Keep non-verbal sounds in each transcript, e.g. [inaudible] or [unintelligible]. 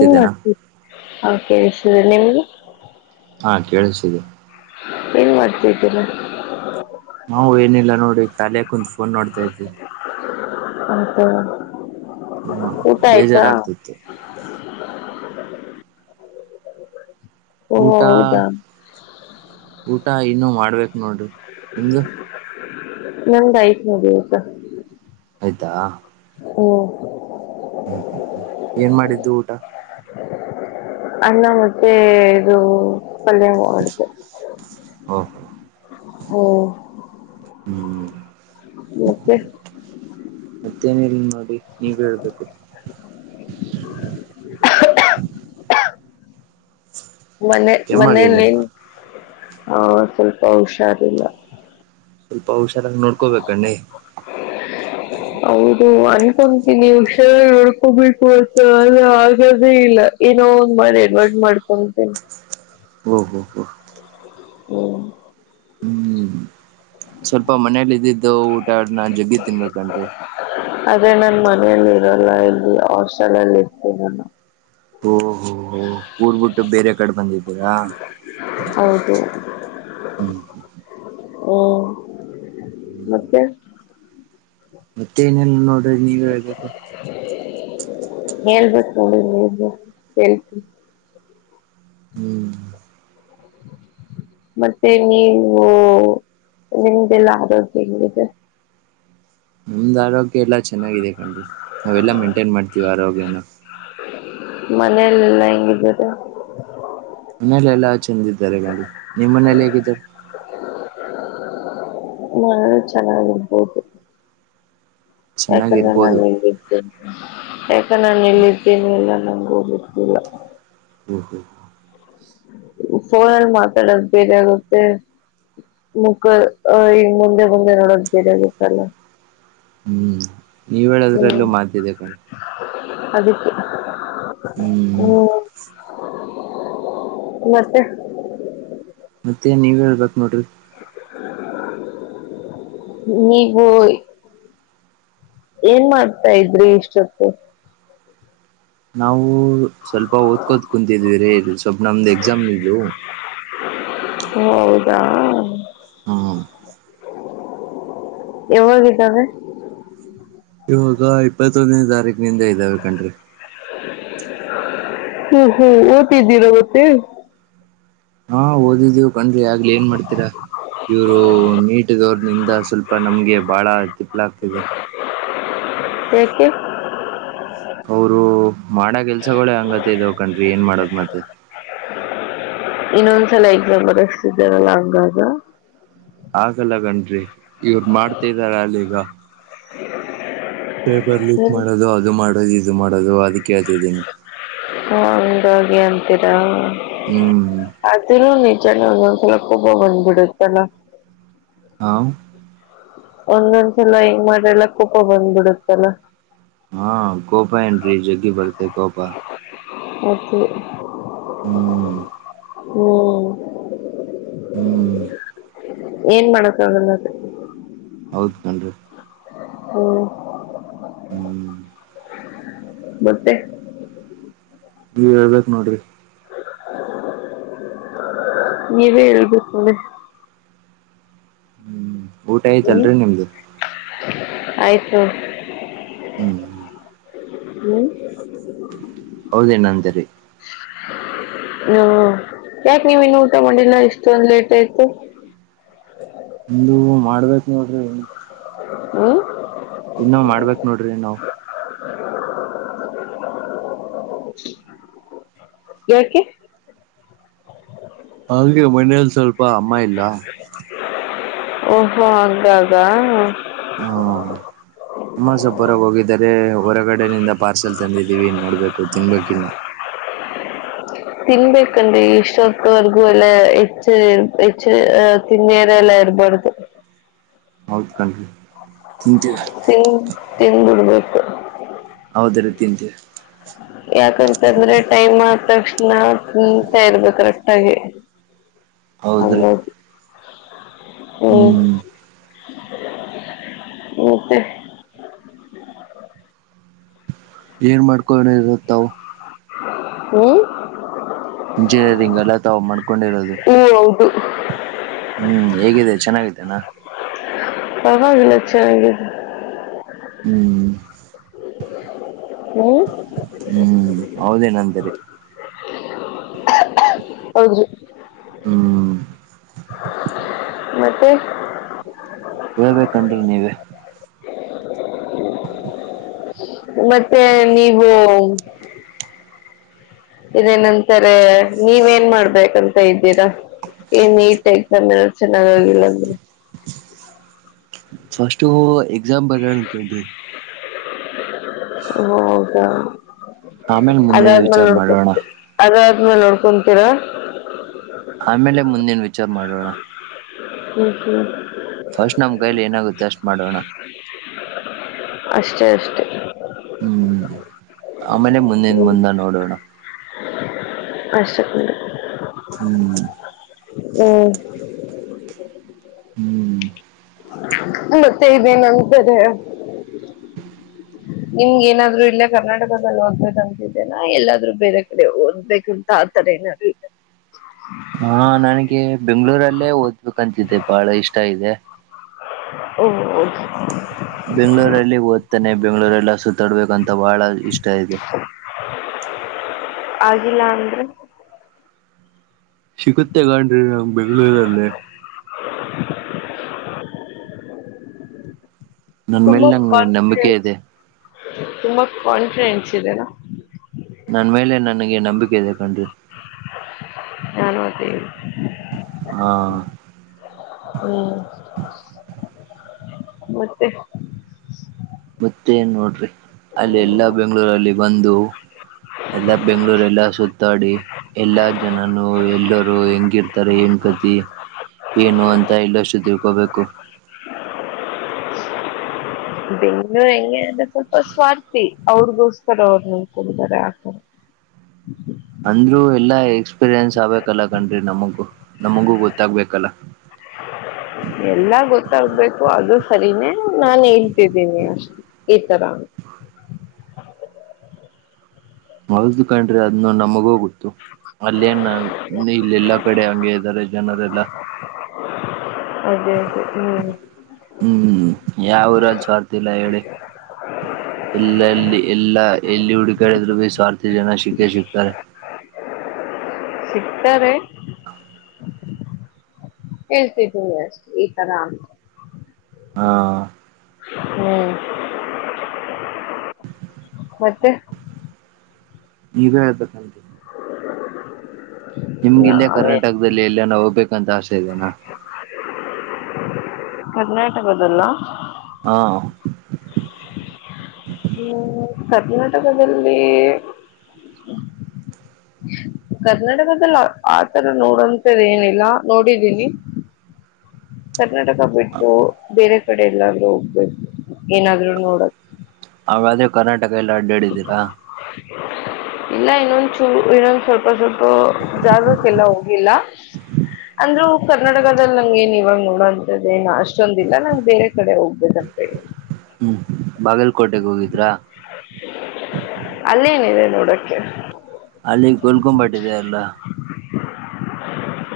ಏನ್ ಮಾಡ್ತಿ ಅ. ಕೇಳಸ್ತಿದೆ ನಿಮ್ಗೆ. ಹಾ ಕೇಳಸ್ತಿದೆ. ಏನ್ ಮಾಡ್ತಿದಿದ್ದೀರಾ. ನಾವು ಏನಿಲ್ಲ ನೋಡಿ ಕಾಲೇ ಕುಂತ್ ಫೋನ್ ನೋಡ್ತಾ ಇದಿವಿ. ಹ [unintelligible] ಹಾ ಬೇಜಾರಾಗ್ತಿತ್ತು. ಓ ಊಟ ಹೌದಾ. ಊಟ ಇನ್ನು ಮಾಡ್ಬೇಕು ನೋಡ್ರಿ ನಿಮ್ದು. ನಂದ್ ಆಯ್ತ್ ನೋಡಿ ಊಟ ಆಯ್ತಾ ಹುಂ ಏನ್ ಮಾಡಿದ್ದು ಊಟ. ಅನ್ನ ಮತ್ತೆ ಇದು ಪಲ್ಯ ಮಾಡಿದ್ದೆ. ಓಹೋ ಹೊ ಹ್ಮ್.... ಮತ್ತೆ ಮತ್ತೇನ್ ಇಲ್ ನೋಡಿ ನೀವೆ ಹೇಳ್ಬೇಕು. [inaudible] ಮನೆ ಮನೇಲಿ ಕೆಮ್ಮಾಗಿದೆನಾ ಆ ಸ್ವಲ್ಪ ಹುಷಾರಿಲ್ಲ. ಸ್ವಲ್ಪ ಹುಷಾರಾಗಿ ನೋಡ್ ಹೌದು ಆ.. ಅಕೊಂತೀನಿ ಹುಷಾರಾಗಿ ನೋಡ್ಕೊಬೇಕು ಅಂತ ಆದ್ರೆ ಆಗದೇ ಇಲ್ಲ ಏನೋ ಒಂದ್ [unintelligible] ಅಡ್ಜ್ ಮಾಡ್ಕೊಂತ್ತಾರೆ ಓ ಹೋ ಹೋ. ಹೊ ಹ್ಮ್ ಸ್ವಲ್ಪ ಮನೆಯಲ್ಲಿ ಇದ್ದಿದ್ದು ಊಟ ಆಡ್ನ್ ಜಗ್ಗಿ ತಿನ್ಬೇಕನ್ರೀ. ಅದೇ ನನ್ ಮನೆಯಲ್ಲಿ ಇರಲ್ಲ ಇಲ್ಲಿ ಹಾಸ್ಟೆಲ್ ಅಲ್ಲಿ ಇರ್ತೀನಿ ನಾನು. ಓ ಹೋ ಹೋ ಊರ್ಬಿಟ್ಟು ಬೇರೆ ಕಡೆ ಬಂದಿದ್ದೀರಾ. ಹೌದು ಹ್ಮ್ ಹ್ಮ್ ಓ ಮತ್ತೆ. ಮತ್ತೆ ಏನಿಲ್ಲ ನೋಡ್ರಿ ನೀವೆ ಹೇಳ್ಬೇಕು. ಹೇಳ್ಬೇಕು [unintelligible] ಹ್ಮ್ [inaudible] ಮತ್ತೆ ನೀವು ನಿಮ್ದಲ್ಲ ಆರೋಗ್ಯ ಹೆಂಗಿದೆ ನಮ್ದ್ ಆರೋಗ್ಯ ಎಲ್ಲಾ ಚೆನ್ನಾಗಿದೆ ಕಣ್ರಿ ನಾವೆಲ್ಲಾ ಮೇಂಟೈನ್ ಮಾಡ್ತೀವಿ ಆರೋಗ್ಯನ. ಮನೇಲ್ಲೆಲ್ಲ ಹೆಂಗಿದ್ದಾರೆ. ಮನೇಲಿ ಎಲ್ಲಾ ಚೆಂದ ಇದಿದ್ದಾರೆ ಗಕಣ್ರೀ ನಿಮ್ಮ್ ಮನೇಲಿ ಹೇಗಿದ್ದಾರೆ. ಬಹಳ ಚೆನ್ನಾಗಿರ್ಬಹುದು. ಯಾಕಂದ್ರೆ ಚೆನ್ನಾಗಿರ್ಬೋದು ನಾನ್ ಇಲ್ಲಿದ್ದೇನೆ. ಯಾಕ ನಾನು ಎಲ್ಲಿದ್ದೇನೆ ಎಲ್ಲ ನಂಗು ಗೊತ್ತಿಲ್ಲ [inaudible] ಫೋನಲ್ಲಿ ಮಾತಾಡೋದ್ ಬೇಗ ಆಗುತ್ತೆ. ಮುಕ್ಕ ಈಗ ಮುಂದೆ ಮುಂದೆ ನೋಡೋದ ಬೇರೆ ಆಗತ್ತಲ್ಲ. ಹ್ಮು ನೀವ್ ಹೇಳೋದ್ರಲ್ಲೂ ಮಾಡ್ತಿದ್ದೆ ಅದ್ದಕು ಹ್ಮ್ ಹ್ಮ್ ಮತ್ತೆ ಮತ್ತೆ ನೀವ್ ಹೇಳ್ಬೇಕಕ್ ನೋಡ್ರಿ ನೀವು ಏನ್ ಮಾಡ್ತಾ ಇದ್ರಿ ಇಷ್ಟೊತ್ತು ನಾವು ಸ್ವಲ್ಪ ಓದ್ಕೋದ ಕುಂತಿದ್ವಿರಿ ಸ್ವಲ್ಪ ನಮ್ದ್ ಎಕ್ಸಾಮ್ ಇದು ಹೊ ಹೌದಾ ಹಂ ಯಾವಾಗಿದ್ದಾವೆ ಇವಾಗ ಇಪ್ಪತ್ತೊಂದನೇ ತಾರೀಕ್ ನಿಂದ ಇದಾವ ಕಣ್ರಿ ಹ್ಮ್ ಹ್ಮ್ ಓದಿದ್ದೀರಾ ಓತ್ತೆ ಹಾ ಓದಿದ್ದೀವು ಕಣ್ರಿ ಆಗ್ಲಿ ಏನ್ ಮಾಡ್ತೀರಾ ಇವರು ನೀಟ್ ದವರ್ನಿಂದ ಸ್ವಲ್ಪ ನಮ್ಗೆ ಬಹಳ [unintelligible] ಆಗ್ತಿದೆ ಯಾಕೆ ಅವರು ಮಾಡ ಕೆಲ್ಸಗಳೇ ಹಂಗತೆದವ್ ಏನ್ ಮಾಡದ್ ಮತ್ತೆ ಇನ್ನೊಂದ್ಸಲ ಎಕ್ಸಾಮ ಬರಿಸ್ತಿದರಲ್ಲ ಹಂಗಾಗ ಹಾಗಲ್ಲ ಕಣ್ರೀ ಇವರು ಮಾಡ್ತಿದರಲ್ಲೀಗ [unintelligible] ಪೇಪರ್ ಲೀಕ್ ಹ್ಮ್. ಮಾಡೋದು ಅದು ಮಾಡೋದು ಇದು ಮಾಡೋದು ಅದಕ್ಕೆ ಹೇಳ್ತಿದ್ದೀನಿ ಹ ಹಂಗಾಗಿ ಅಂತೀರಾ ಹ್ಮ್ ಅದುನ್ನು [unintelligible] [unintelligible] ಬನ್ಬಿಡುತ್ತಲ್ಲ ಹಾ ಒಂದೊಂದ್ಸಲ ಹೆಂಗ್ ಮಾಡ್ರಲ್ಲ ಕೋಪ ಬಂದ್ಬಿಡತ್ತಲ್ಲ ಹಾ ಕೋಪ ಏನ್ರಿ ಜಗ್ಗಿ ಬರ್ತೆ ಕೋಪ [unintelligible] ಹ್ಮ್ ಹ್ಮ್ ಹ್ಮ್ ಏನ್ ಮಾಡಕ್ಕಾಗಲ್ಲ ಅದ ಹೌದ ಕಣ್ರಿ ಹ್ಮ್ ಹ್ಮ್ ಮತ್ತೆ ನೀವ ಹೇಳ್ಬೇಕ ನೋಡ್ರಿ ನೀವೇ ಹೇಳ್ಬೇಕು [unintelligible] ಹ್ಮ್ ಊಟ ಹ್ಮ್ ಆಯ್ತಲ್ರಿ ನಿಮ್ದು ಆಯ್ತು ಹ್ಮ್ ಹ್ಮ್ ಹ್ಮ ಆವಾಗೇ ಏನೋಅಂದೇರಿ ನೀವು ಯಾಕೆ ನೀವ್ ಇನ್ನು ಊಟ ಮಾಡಿಲ್ಲ ಇಷ್ಟೊಂದ್ ಲೇಟ್ ಆಯ್ತು [inaudible] ಇನ್ನು ಮಾಡ್ಬೇಕ ನೋಡ್ರಿ ಹ ಇನ್ನು ಮಾಡ್ಬೇಕ್ ನೋಡ್ರಿ ನಾವು [inaudible] ಯಾಕೆ ಹಾಗೆ ಮನೇಯಲ್ಲಿ ಸ್ವಲ್ಪ ಅಮ್ಮ ಇಲ್ಲ ಓಹೋ ಹಂಗಾಗ ಹ ಅಮ್ಮ ಸ್ವಲ್ಪ ಹೊರಗ್ ಹೋಗಿದ್ದಾರೆ ಹೊರಗಡೆಯಿಂದ ಪಾರ್ಸೆಲ್ ತಂದಿದ್ದೀವಿ ನೋಡ್ಬೇಕು ತಿನ್ಬೇಕಿನ್ನ ತಿನ್ಬೇಕಲ್ರಿ ಇಷ್ಟೊತ್ತವರ್ಗೂ ಎಲ್ಲಾ ಹೆಚ್ಚ ಹೆಚ್ಚ ತಿನ್ಯರೆ ಎಲ್ಲ [unintelligible] ಹೌದುಕನ್ರಿ ತಿನ್ ತಿನ್ಬಿಡಬೇಕು ಅದರ ತಿಂತೀವಿ ಯಾಕಂತ ಅಂದ್ರೆ ಟೈಮ್ ಆದ ತಕ್ಷಣ ತಿಂತಾ ಇರ್ಬೇಕ್ ಕರೆಕ್ಟ್ ಹಾಗೆ ಹೌದ್ರೀ [inaudible] ಹ್ಮ್ ಮತ್ತೆ [unintelligible] [inaudible] ಏನ್ ಮಾಡ್ಕೊಳಣ ಇರುತ್ತಾವು ಹ್ಮ ಇಂಜಿನಿಯರಿಂಗ್ ಎಲ್ಲ ತಾವು ಮಾಡ್ಕೊಂಡಿರೋದು ಹ್ಮ್ ಹೌದು ಹ್ಮ್ ಹೇಗಿದೆ ಚೆನ್ನಾಗಿದ್ದೇನಾ ಪರ್ವಾಗಿಲ್ಲ ಚೆನ್ನಾಗೈತೆ ಹ್ಮ್ ಹ್ಮ್ ಹ್ಮ್ ಹೌದೇನಂತರಿ ಹೌದ್ರಿ ಹ್ಮ್ [inaudible] ಮತ್ತೆ ಹೇಳ್ಬೇಕನ್್ರಿ ನೀವೆ ಮತ್ತೆ ನೀವು ಇದೇನಂತಾರೆ ನೀವೇನ್ ಮಾಡ್ಬೇಕಂತ ಇದ್ದೀರಾ ಏನ್ ನೀಟ್ ಆಯತೆ ಚೆನ್ನಾಗ ಆಾಗಿಿಲ್ಲ ಅಂದ್ರೆ ಫಸ್ಟು ಎಕ್ಸಾಮ್ ಬರ ಅಕೊಂಡ್ರಿ ಹೌದಾ ಆಮೇಲೆ ಮುಂದಿನ ಅದಾದ್ಮ ವಿಚಾರ ನೋಡ್ಕ ಮಾಡೋಣ ಅದಾದ ಮೇಲೆ ನೋಡ್ಕೊಂತೀರಾ ಆಮೇಲೆ ಮುಂದೇನ್ ವಿಚಾರ ಮಾಡೋಣ ಹ್ಮ ಹ ಫಸ್ಟ್ ನಮ್ ಕೈಲಿ ಏನಾಗುತ್ತೆ ಅಷ್ಟ್ ಮಾಡೋಣ ಅಷ್ಟೇ ಅಷ್ಟೇ ಹ್ಮ್ ಆಮೇಲೆ ಮುಂದಿನ ಮುಂದ ನೋಡೋಣ ಆಶಕಂಡ ಹ್ಮ್ ಹ್ಮ ಹ್ಮ್ ಮತ್ತೆ ಇದೇನ್ ಅಂತಾರೆ [inaudible] ನಿಮ್ ಏನಾದ್ರು ಇಲ್ಲ ಕರ್ನಾಟಕದಲ್ಲಿ ಓದ್ಬೇಕೇಂತಿದ್ದೇನಾ ಎಲ್ಲಾದ್ೂ ಬೇರೆ ಕಡೆ ಓದ್ಬೇಕುಂತ ದೆನದ್ರು ಇದಿಯಾ ಹಾ ನನಗೆ ಬೆಂಗ್ಗಳೂರಲ್ಲೇ ಓದ್ಬೇಕಂತಿದ್ದೆ ಬಹಳ ಇಷ್ಟ ಇದೆ ಓಕೆ ಬೆಂ್ಳೂರಲ್ಲಿ ಓದ್ತಾನೆ ಬೆಂಗ್ಳೂರಲ್ಲಿ ಸುತ್ತಾಡ್ಬೇಕಂತ ಅಂತ ಬಹಳ ಇಷ್ಟ ಇದೆ [inaudible] ಆಗಿಲ್ಲ ಅಂದ್ರೆ ಸಿಗುತ್ತೆಗೊಂಡ್ರಿ ನಂಗ್ ಬೆಂಗ್ಗಳೂರಲ್ಲೇ [inaudible] [unintelligible] ನನ್ ತುಂಬ ಮೇಲೆ ನಂಗೆ ನಂಬಿಕೆ ಕಾನ್ಫಿಡೆನ್ಸ್ ಇದೆ ತುಂಬಾ ಕಾನ್ಫಿಡೆಂಸ್ ಇದೆನಾ ನನ್ ಮೇಲೆ ನನಗೆ ನಂಬಿಕೆ ಇದೆ ಕಂಡ್ರೀ ನಾನ ಅದೇ ಹಾ ಹ್ಮ ಮತ್ತೆ ಮತ್ತೆನ್ ನೋಡ್ರಿ ಅಲ್ಲಿ ಎಲ್ಲಾ ಬೆಂಗ್ಗಳೂರಲ್ಲಿ ಬಂದು ಎಲ್ಲಾ ಬೆಂಗ್ಳೂರ್ ಎಲ್ಲ ಸುತ್ತಾಡಿ ಎಲ್ಲಾ ಜನನು ಎಲ್ಲರುೂ ಹೆಂಗಿರ್ತಾರೆ ಏ ಸಂತಿ ಏನು ಅಂತ ಇಲ್ಲಷ್ಟು ತಿಳ್ಕೋಬೇಕು [inaudible] ಇನ್ನುೂ ಹೆಂಗೆ ಅಂದ್ರೆ ಸ್ವಲ್ಪ ಸ್ವಾರ್ಥಿ ಅವ್ರಗೋಸ್ತರ ಅವ್ರ ನ ಕೊಡತಾರೆ ಆತರ ಅಂದ್ರು ಎಲ್ಲಾ ಎಕ್ಸ್ಪೀರಿಯನ್ಸ್ ಆಗ್ಬೇಕಲ್ಲ ಕಣ್ರಿ ನಮಗು ನಮಗೂ ಗೊತ್ತಾಗಬೇಕಲ್ಲ [unintelligible] ಎಲ್ಲ ಗೊತ್ತಾಗಬೇಕು ಅದು ಸರಿನೇ ನಾನ ಹೇಳ್ತಿದ್ದೀನಿ ಅಷ್ಟ ಈ ತರ ಹ ಹೌ್ದ ಕಂಡ್ರಿ ಅದನ್ನು ನಮಗ ಹೋಗುತ್ತತ್ತು ಅಲ್ಲೇನ ಇಲ್ಲ ಎಲ್ಲಾ ಕಡೆ ಹಂಗೆ ಇದ್ದಾರೆ ಜನರೆಲ್ಲಾ ಅದೇ ಅದೇ ಹ್ಮ್ ಯಾವರ ಸ್ರ್ತಿಲ್ಲ ಹೇಳಿ ಎಲ್ಲಲ್ಲಿ ಎಲ್ಲಾ ಎಲ್ಲಿ ಹುಡುಕಾಡೆದ್ರು ಬಿ ಸ್ವಾರ್ಥಿ ಜನ ಸಿಕ್ಕೆ ಸಿಕ್ತಾರೆ ಸಿಗ್ತಾರೆ ಎತತಷ್ಟ ಈ ತ ಅ ಹಾ ಹ್ಮ್ ಮತ್ತೆ ನೀನು ಅ ಕತೀ [unintelligible] ನಿಮ್ಗಲ್ಲಯ ನಾವೇ ಕರ್ನಾಟಕದಲ್ಲಿ ಎಲ್ಲ ನಾ ಹೋಗ್ಬೇಕಂತ ಆಸೆ ಇದದೆೇನಾ ಕರ್ನಾಟಕ ಅದಲ್ಲ ಹಾ ಹ್ಮ್ ಕರ್ನಾಟಕದಲ್ಲಿ ಕರ್ನಾಟಕದದಲ್ಲಿ ಆತರ ನೋಡಂತದ ಏನಿಲ್ಲ ನೋಡಿದ್ದೀನಿ ಹ್ಮ ಕರ್ನಾಟಕ ಬಿಟ್ಟು ಬೇರೆ ಕಡೆ ಎಲ್ಲಾದ್ರೂ ಹೋಗ್ಬೇಕು ಏನಾದ್ರು ನೋಡಕ್ ಅವಾದ್ರೆ ಕರ್ನಾಟಕ ಎಲ್ಲ ಅಡ್ಡಾಡಿದ್ದೀರಾ ಹ ಇಲ್ಲ ಇನ್ನೊಂದ್ ಚೂ ಇನ್ನೊಂದ ಸ್ವಲ್ಪ ಸ್ವಲ್ಪ ಜಾಗಕ್ಕೆಲ್ಲ ಹೋಗಿಲ್ಲ ಅಂದ್ ಕರ್ನಾಟಕದಲ್ಲಿ ನಂಗ ಏನ್ ಇವಾಗ ನೋಡೋಂಂತದ್ದ ಏನ್ ಅಷ್ಟೊಂದಿಲ್ಲ ನಂಗ್ ಬೇರೆ ಕಡೆ ಹೋಗ್ಬೇಕ [unintelligible] ಹ್ಮ್ ಬಾಗಲಕೋಟೆೆಗೆ ಹೋಗಿದ್ರಾ ಅಲ್ಲೇನಿದೆ ನೋಡಕ್ಕೆ ಅಲ್ಲಿ ಕೊಲ್ಕೊಂಬಾಟ್ಟಿದೆ ಅಲ್ಲ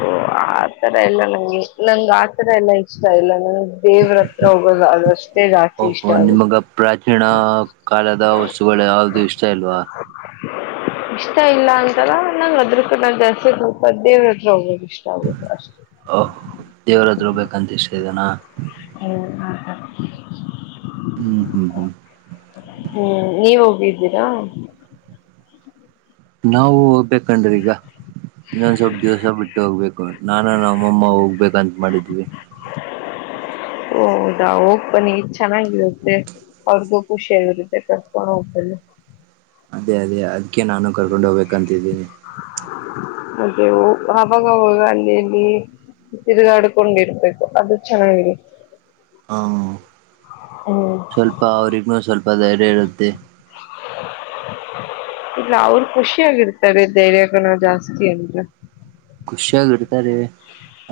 ಓ ಆ ತರ ಎಲ್ಲ ನಂಗೆ ನಂಗ ಆತರ ಎಲ್ಲಾ ಇಷ್ಟ ಇಲ್ಲ ನಂಗೆ ದೇವ್ರ ಹತ್ರ ಹೋಗದು ಅದು ಅಷ್ಟೇ ಜಾಸ್ತಿ ಇಷ್ಟ ಓಹೋ ಆಗ ನಿಮಗ ಪ್ರಾಚೀನ ಕಾಲದ ವಸ್ತುಗಳು ಯಾವ್ದು ಇಷ್ಟ ಇಲ್ವಾ ಇಷ್ಟ ಇಲ್ಲ ಅಂತಾರ ನಂಂಗ ಅದ್ರ ಕೂಡ ಜಾಸ್ತಿ ಸ್ವಲ್ಪ ದೇವ್ರ ಹತ್ರ ಹೋಗಬೋದು ಓ ದೇವ್ರಾದ್ರುೂ ಬೇಕಂತ ಇಷ್ಟ ಇದನಾ ಹ್ಮ ಹ್ಮ್ ಹ್ಮ್ ಹ್ಮ್ ಹ್ಮ್ ನೀವ ಹೋಗಿದ್ದೀರಾ ನಾವು ಹೋಗ್ಬೇಕಂಡ್ರಿ ಈಗ ಇನ್ನೊಂದ್ ಸ್ವಲ್ಪ ದಿವ್ಸ ಬಿಟ್ಟ ಹೋಗ್ಬೇಕು ನಾನ ನ ನಮ್ಮಮ್ಮ ಹೋಗ್ಬೇಕಂತ ಮಾಡಿದ್ವಿ ಓ ಹೌದಾ ಓಪನಿ ಚೆನ್ನಾಗಿಲ್ಲತ್ತೆ ಅವ್ರಗೂ ಖುಷಿಯಲ್ಲಿರುತ್ತೆ ಕರ್ಕೊಂಡು ಹೋಗ್ತಲ್ಲ ಅದೇ ಅದೇ ಅದಕ್ಕೆ ನಾನು ಕರ್ಕೊಂಡ ಹೋಗ್ಬೇಕಂತಿದ್ದೀನಿ ಅದೇ ಅವವಾಗ ಅಲ್ಲಿಲ್ಲಿ ತಿರುಗಾಡ್ಕೊಂಡಿರ್ಬೇಕು ಅದು ಚೆನ್ನಾಗಿರಿ ಹ್ಮ ಸ್ವಲ್ಪ ಅವ್ರಿಗ್ ಸ್ವಲ್ಪ ಧೈರ್ಯ ಇರುತ್ತೆ ಆ [unintelligible] ಇಲ್ಲ ಅವ್ರ ಖುಷಿ ಯಾಗಿರ್ತಾರೆ ಧೈರ್ಯ ಕಣ ಜಾಸ್ತಿ ಅಂದ್ರ ಖುಷಿಯಾಗಿ ಇರ್ತಾರೆ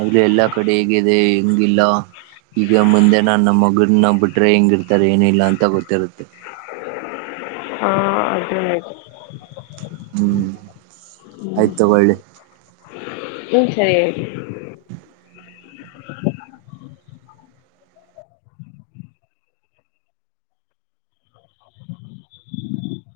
ಅ್ರ ಎಲ್ಲಾ ಕಡೆ ಹೇಗಿದೆ ಹೆಂಗಿಲ್ಲ ಈಗ ಮುಂದೆ ನಾ ನಮ್ಮ ಮಗನ್ನ ಬಿಟ್ರೆ ಹೆಂಗಿರ್ತಾರೆ ಏನಿಲ್ಲ ಅಂತ ಗೊತ್ತಿರುತ್ತೆ ಹಾ ಅದ ಹ್ಮ್ ಆಯ್ತ ಒಳ್ಳಿ ಚ [unintelligible]